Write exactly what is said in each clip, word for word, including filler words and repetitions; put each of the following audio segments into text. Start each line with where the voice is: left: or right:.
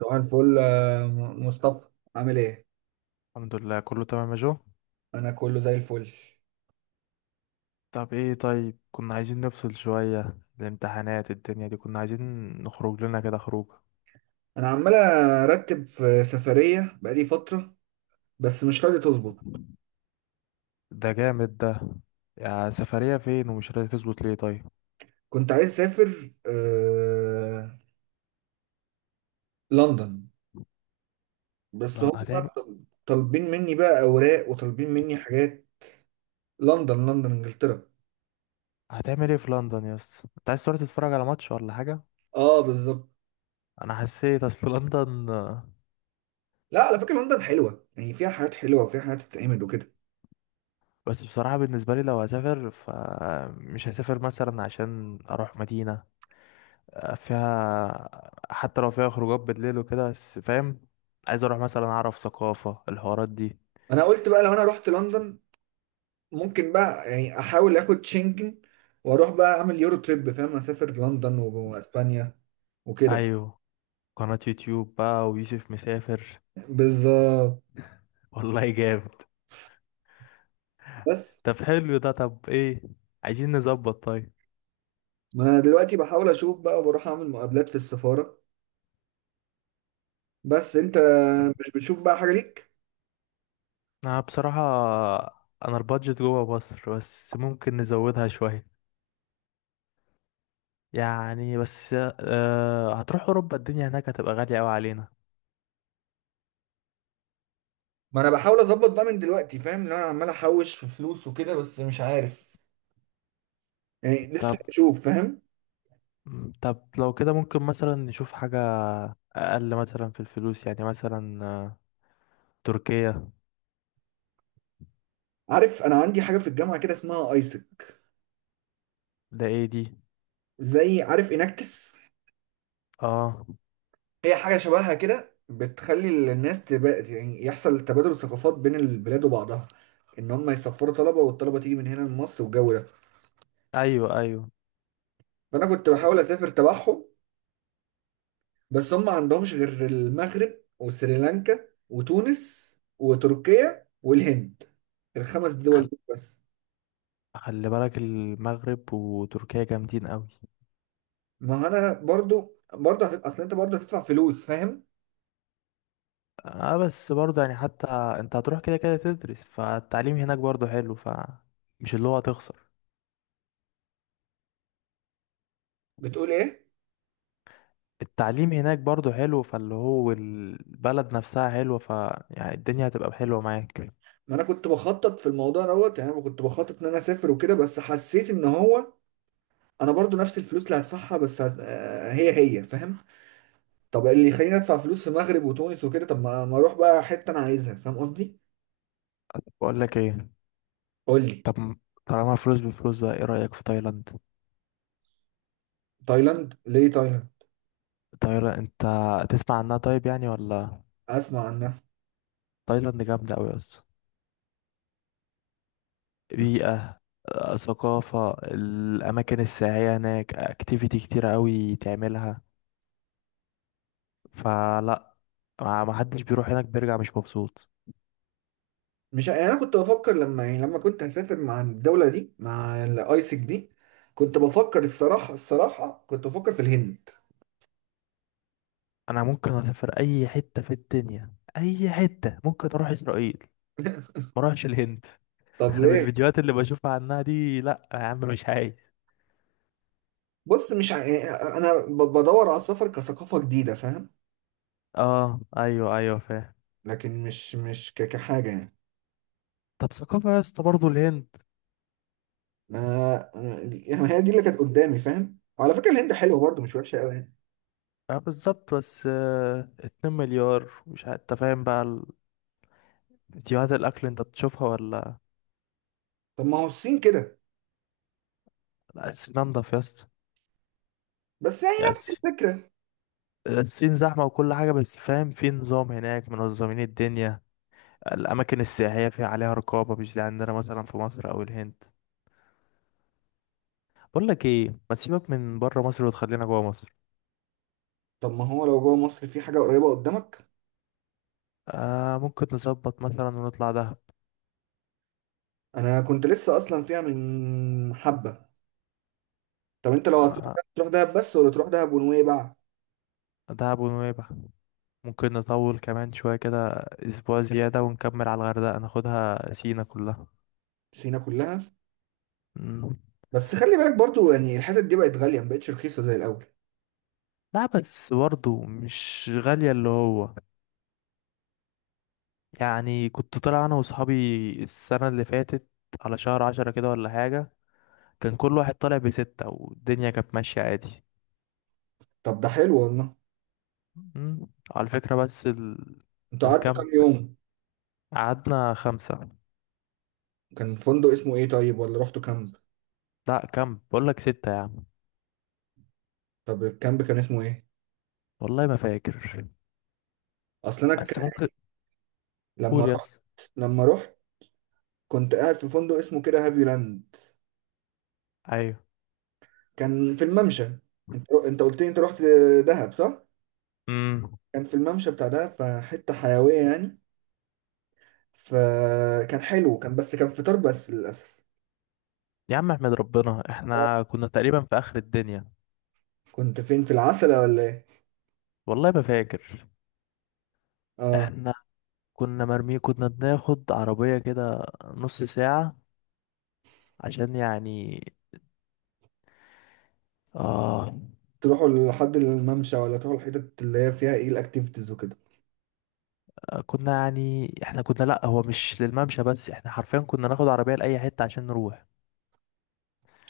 right: صباح الفل آه، م- مصطفى، عامل ايه؟
left: الحمد لله كله تمام يا جو.
right: انا كله زي الفل.
left: طب ايه؟ طيب، كنا عايزين نفصل شوية، الامتحانات الدنيا دي كنا عايزين نخرج لنا كده خروج.
right: انا عمال ارتب في سفرية بقالي فترة بس مش راضي تظبط.
left: ده جامد ده. يا سفرية فين ومش راضي تظبط ليه؟ طيب،
right: كنت عايز اسافر آه... لندن، بس
left: لا
right: هم
left: هتعمل.
right: طل- طالبين مني بقى اوراق وطالبين مني حاجات. لندن، لندن انجلترا.
left: هتعمل ايه في لندن يا اسطى؟ انت عايز تروح تتفرج على ماتش ولا حاجة؟
right: اه بالظبط.
left: انا حسيت اصل لندن آه،
right: لا على فكرة لندن حلوة، يعني فيها حاجات حلوة وفيها حاجات تتعمل وكده.
left: بس بصراحة بالنسبة لي لو هسافر فمش هسافر مثلا عشان اروح مدينة آه، فيها، حتى لو فيها خروجات بالليل وكده، بس فاهم. عايز اروح مثلا اعرف ثقافة الحوارات دي.
right: انا قلت بقى لو انا رحت لندن ممكن بقى يعني احاول اخد شنجن واروح بقى اعمل يورو تريب، فاهم؟ اسافر لندن واسبانيا وكده، فاهم؟
left: ايوه، قناة يوتيوب بقى ويوسف مسافر.
right: بالظبط.
left: والله جامد.
right: بس
left: طب حلو ده. طب ايه؟ عايزين نظبط طيب.
right: ما انا دلوقتي بحاول اشوف بقى وبروح اعمل مقابلات في السفارة. بس انت مش بتشوف بقى حاجة ليك؟
left: انا بصراحة، انا البادجت جوه مصر بس ممكن نزودها شوية يعني. بس أه هتروح اوروبا، الدنيا هناك هتبقى غالية قوي علينا.
right: ما انا بحاول اظبط بقى من دلوقتي، فاهم ان انا عمال احوش في فلوس وكده بس مش عارف. يعني لسه
left: طب
right: بشوف، فاهم.
left: طب لو كده ممكن مثلا نشوف حاجة اقل مثلا في الفلوس، يعني مثلا آه، تركيا.
right: عارف انا عندي حاجة في الجامعة كده اسمها ايسك،
left: ده ايه دي؟
right: زي عارف اناكتس.
left: اه،
right: هي حاجة شبهها كده بتخلي الناس تب... يعني يحصل تبادل ثقافات بين البلاد وبعضها، ان هم يسافروا طلبة والطلبة تيجي من هنا لمصر والجو ده.
left: ايوه ايوه.
right: فانا كنت بحاول
left: بس
right: اسافر تبعهم، بس هم ما عندهمش غير المغرب وسريلانكا وتونس وتركيا والهند، الخمس دول
left: خل...
right: دول بس.
left: خلي بالك، المغرب وتركيا جامدين قوي.
right: ما انا برضو برضو هت... اصل انت برضو هتدفع فلوس، فاهم.
left: اه، بس برضه يعني حتى انت هتروح كده كده تدرس، فالتعليم هناك برضه حلو. ف مش اللي هو هتخسر.
right: بتقول ايه؟
left: التعليم هناك برضه حلو، فاللي هو البلد نفسها حلوة، ف يعني الدنيا هتبقى حلوة معاك.
right: ما انا كنت بخطط في الموضوع دوت، يعني انا كنت بخطط ان انا اسافر وكده بس حسيت ان هو انا برضو نفس الفلوس اللي هدفعها بس هت... آه، هي هي فاهم. طب اللي يخليني ادفع فلوس في المغرب وتونس وكده، طب ما ما اروح بقى حته انا عايزها، فاهم قصدي.
left: بقول لك ايه،
right: قول لي.
left: طب م- طالما فلوس بفلوس بقى، ايه رأيك في تايلاند؟
right: تايلاند ليه تايلاند؟
left: تايلاند، انت تسمع عنها طيب يعني ولا؟
right: اسمع عنها.
left: تايلاند جامدة قوي يا اسطى. بيئة، آه، ثقافة، الأماكن السياحية هناك. أكتيفيتي كتيرة قوي تعملها، فلا ما ما حدش بيروح هناك بيرجع مش مبسوط.
right: مش يعني انا كنت بفكر لما يعني لما كنت هسافر مع الدوله دي، مع الايسك دي، كنت بفكر الصراحه الصراحه كنت بفكر في الهند.
left: انا ممكن اسافر اي حته في الدنيا، اي حته، ممكن اروح اسرائيل، ما اروحش الهند.
right: طب
left: انا من
right: ليه؟
left: الفيديوهات اللي بشوفها عنها دي، لا يا عم مش عايز.
right: بص مش ع... يعني انا ب- بدور على السفر كثقافه جديده، فاهم.
left: اه، ايوه ايوه فاهم.
right: لكن مش مش ك- كحاجه يعني.
left: طب ثقافه يا اسطى برضه الهند.
right: ما أنا- يعني هي دي اللي كانت قدامي، فاهم، وعلى فكره الهند حلوه برضه، مش وحشه قوي يعني.
left: اه بالظبط، بس آه، 2 مليار مش عارف انت فاهم بقى ال- فيديوهات الاكل انت بتشوفها ولا؟
right: طب ما هو الصين كده،
left: لا الصين انضف يا اسطى.
right: بس يعني
left: يعني
right: نفس
left: الص-
right: الفكره.
left: الصين زحمه وكل حاجه، بس فاهم في نظام هناك، منظمين الدنيا. الاماكن السياحيه فيها عليها رقابه، مش زي عندنا مثلا في مصر او الهند. بقول لك ايه، ما تسيبك من بره مصر وتخلينا جوه مصر.
right: طب ما هو لو جوه مصر في حاجه قريبه قدامك.
left: آه ممكن نظبط مثلا ونطلع دهب.
right: انا كنت لسه اصلا فيها من حبه. طب انت لو هتروح
left: آه،
right: دهب تروح دهب بس ولا تروح دهب ونويبع؟
left: دهب ونويبع، ممكن نطول كمان شويه كده، اسبوع زياده ونكمل على الغردقه، ناخدها سينا كلها.
right: سينا كلها.
left: مم.
right: بس خلي بالك برضه يعني الحتت دي بقت غاليه، ما بقتش رخيصه زي الاول.
left: لا بس برضه مش غالية اللي هو. يعني كنت طالع أنا وصحابي السنة اللي فاتت على شهر عشرة كده ولا حاجة، كان كل واحد طالع بستة والدنيا كانت ماشية عادي.
right: طب ده حلو والله.
left: مم. على فكرة بس ال...
right: انتوا قعدتوا
left: الكامب
right: كام يوم؟
left: قعدنا خمسة.
right: كان فندق اسمه ايه طيب، ولا رحتوا كامب؟
left: لا كامب، بقول لك ستة يا عم.
right: طب الكامب كان اسمه ايه؟
left: والله ما فاكر
right: اصل انا ك...
left: بس ممكن.
right: لما
left: قول،
right: رحت،
left: يس.
right: لما رحت كنت قاعد في فندق اسمه كده هابي لاند،
left: ايوه.
right: كان في الممشى. انت، انت قلت لي انت رحت دهب، صح؟
left: امم.
right: كان في الممشى بتاع دهب، فحته حيويه يعني، فكان حلو، كان بس كان فطار بس للاسف.
left: يا عم احمد ربنا احنا كنا تقريبا في اخر الدنيا.
right: كنت فين، في العسلة ولا ايه؟
left: والله ما فاكر.
right: اه.
left: احنا كنا مرمي، كنا بناخد عربية كده نص ساعة عشان يعني اه.
right: تروحوا لحد الممشى ولا تروحوا الحتت اللي هي فيها ايه الاكتيفيتيز وكده؟
left: كنا يعني احنا كنا، لا هو مش للممشى، بس احنا حرفيا كنا ناخد عربية لأي حتة عشان نروح.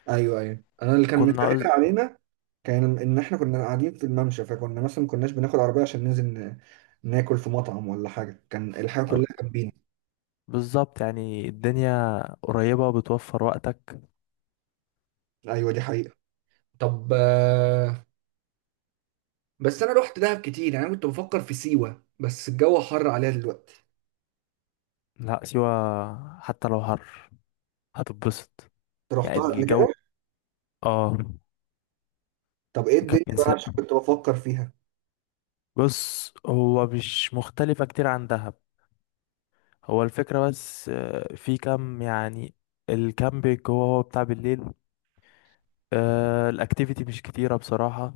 right: ايوه ايوه. انا اللي كان
left: كنا
right: مسهل
left: عز...
right: علينا كان ان احنا كنا قاعدين في الممشى، فكنا مثلا ما كناش بناخد عربية عشان ننزل ن- ناكل في مطعم ولا حاجة، كان الحاجة كلها جنبينا.
left: بالظبط، يعني الدنيا قريبة بتوفر وقتك.
right: ايوه دي حقيقة. طب آه، بس انا رحت دهب كتير، يعني انا كنت بفكر في سيوة بس الجو حر عليها دلوقتي.
left: لا سيوة حتى لو حر هتتبسط.
right: انت
left: يعني
right: رحتها قبل
left: الجو
right: كده؟
left: اه.
right: طب ايه الدنيا
left: كابتن
right: بقى،
left: سا-
right: عشان كنت بفكر فيها.
left: بص هو مش مختلفة كتير عن دهب. هو الفكرة بس آه، في كام يعني. الكامبينج هو هو بتاع بالليل. آه الاكتيفيتي مش كتيرة بصراحة،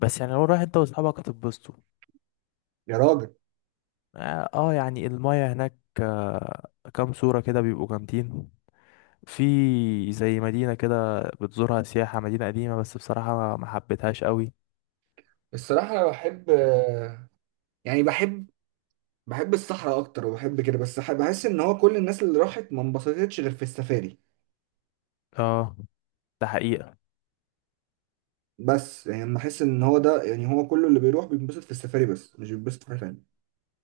left: بس يعني لو رايح انت واصحابك هتتبسطوا.
right: يا راجل.
left: اه، آه، يعني المايه هناك آه كام صورة كده بيبقوا جامدين. في زي مدينة كده بتزورها سياحة، مدينة قديمة، بس بصراحة ما حبيتهاش قوي.
right: الصراحة انا بحب آه، يعني بحب، بحب الصحراء اكتر وبحب كده، بس ح- بحس ان هو كل الناس اللي راحت ما انبسطتش غير في السفاري.
left: اه، ده حقيقة.
right: بس يعني لما احس ان هو ده، يعني هو كله اللي بيروح بينبسط في السفاري بس مش بينبسط في حاجة تانية.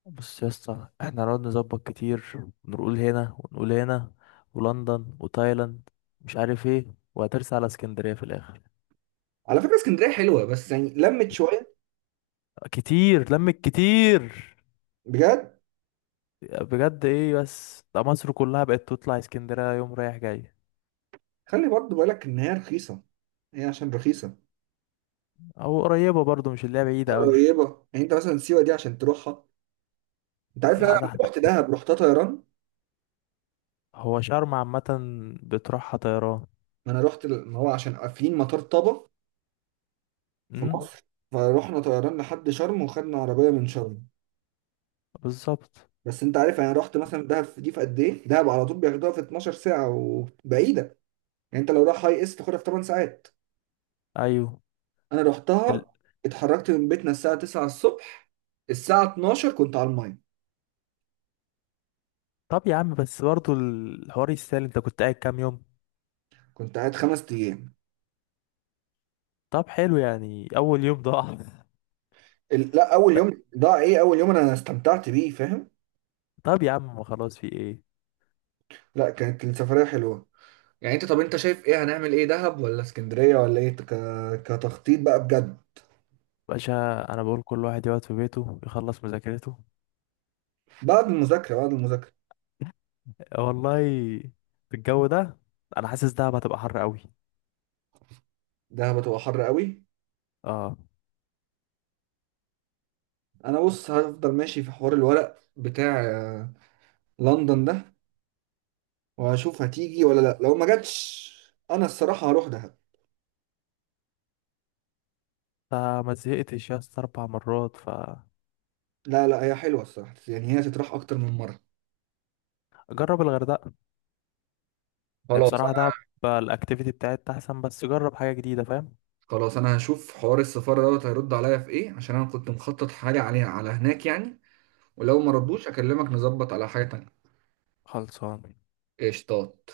left: بص يا اسطى، احنا نقعد نظبط كتير، ونقول هنا ونقول هنا، ولندن وتايلاند، مش عارف ايه، وهترسى على اسكندرية في الآخر.
right: على فكرة اسكندرية حلوة، بس يعني لمت شوية.
left: كتير لمك كتير.
right: بجد.
left: بجد. ايه بس ده، مصر كلها بقت تطلع اسكندرية يوم رايح جاي.
right: خلي برضه بالك ان هي رخيصة، هي عشان رخيصة.
left: او قريبة برضو، مش اللي هي بعيدة قوي.
right: قريبه يعني، انت مثلا سيوه دي عشان تروحها. انت عارف انا
left: لا
right: لما
left: ده احنا،
right: رحت دهب رحتها طيران.
left: هو شرم عامة بتروحها طيران.
right: ما انا رحت ال- ما هو عشان قافلين مطار طابا في
left: امم.
right: مصر، فروحنا طيران لحد شرم وخدنا عربيه من شرم.
left: بالظبط.
right: بس انت عارف انا رحت مثلا دهب في- دي في قد ايه، دهب على طول بياخدوها في اتناشر ساعه وبعيده، يعني انت لو رايح هاي اس تاخدها في ثماني ساعات.
left: ايوه،
right: انا
left: ال...
right: رحتها، اتحركت من بيتنا الساعه تسعة الصبح، الساعه اتناشر كنت على الميه.
left: طب يا عم بس برضه الحوار يستاهل، انت كنت قاعد كام يوم؟
right: كنت قاعد خمس ايام.
left: طب حلو، يعني اول يوم ضاع.
right: ال- لا اول
left: ط-
right: يوم ضاع ايه، اول يوم انا استمتعت بيه، فاهم.
left: طب يا عم خلاص، في ايه؟
right: لا كانت السفريه حلوه. يعني انت، طب انت شايف ايه، هنعمل ايه، دهب ولا اسكندرية ولا ايه ك... كتخطيط بقى، بجد.
left: باشا، انا بقول كل واحد يقعد في بيته يخلص مذاكرته.
right: بعد المذاكرة، بعد المذاكرة.
left: والله في الجو ده انا حاسس دهب هتبقى حر قوي.
right: دهب هتبقى حر قوي.
left: اه،
right: انا بص هفضل ماشي في حوار الورق بتاع آه، لندن ده، وهشوف هتيجي ولا لا. لو ما جاتش انا الصراحة هروح دهب.
left: فما زهقتش يا اسطى اربع مرات، فجرب.
right: لا لا هي حلوة الصراحة، يعني هي تتراح اكتر من مرة.
left: الغردقه. يعني
right: خلاص
left: بصراحه
right: انا،
left: دهب الاكتيفيتي بتاعتها احسن، بس جرب حاجه جديده فاهم.
right: خلاص انا هشوف حوار السفارة دوت هيرد عليا في ايه، عشان انا كنت مخطط حاجة عليها على هناك يعني. ولو ما ردوش اكلمك نظبط على حاجة تانية.
left: خلصان.
right: قشطات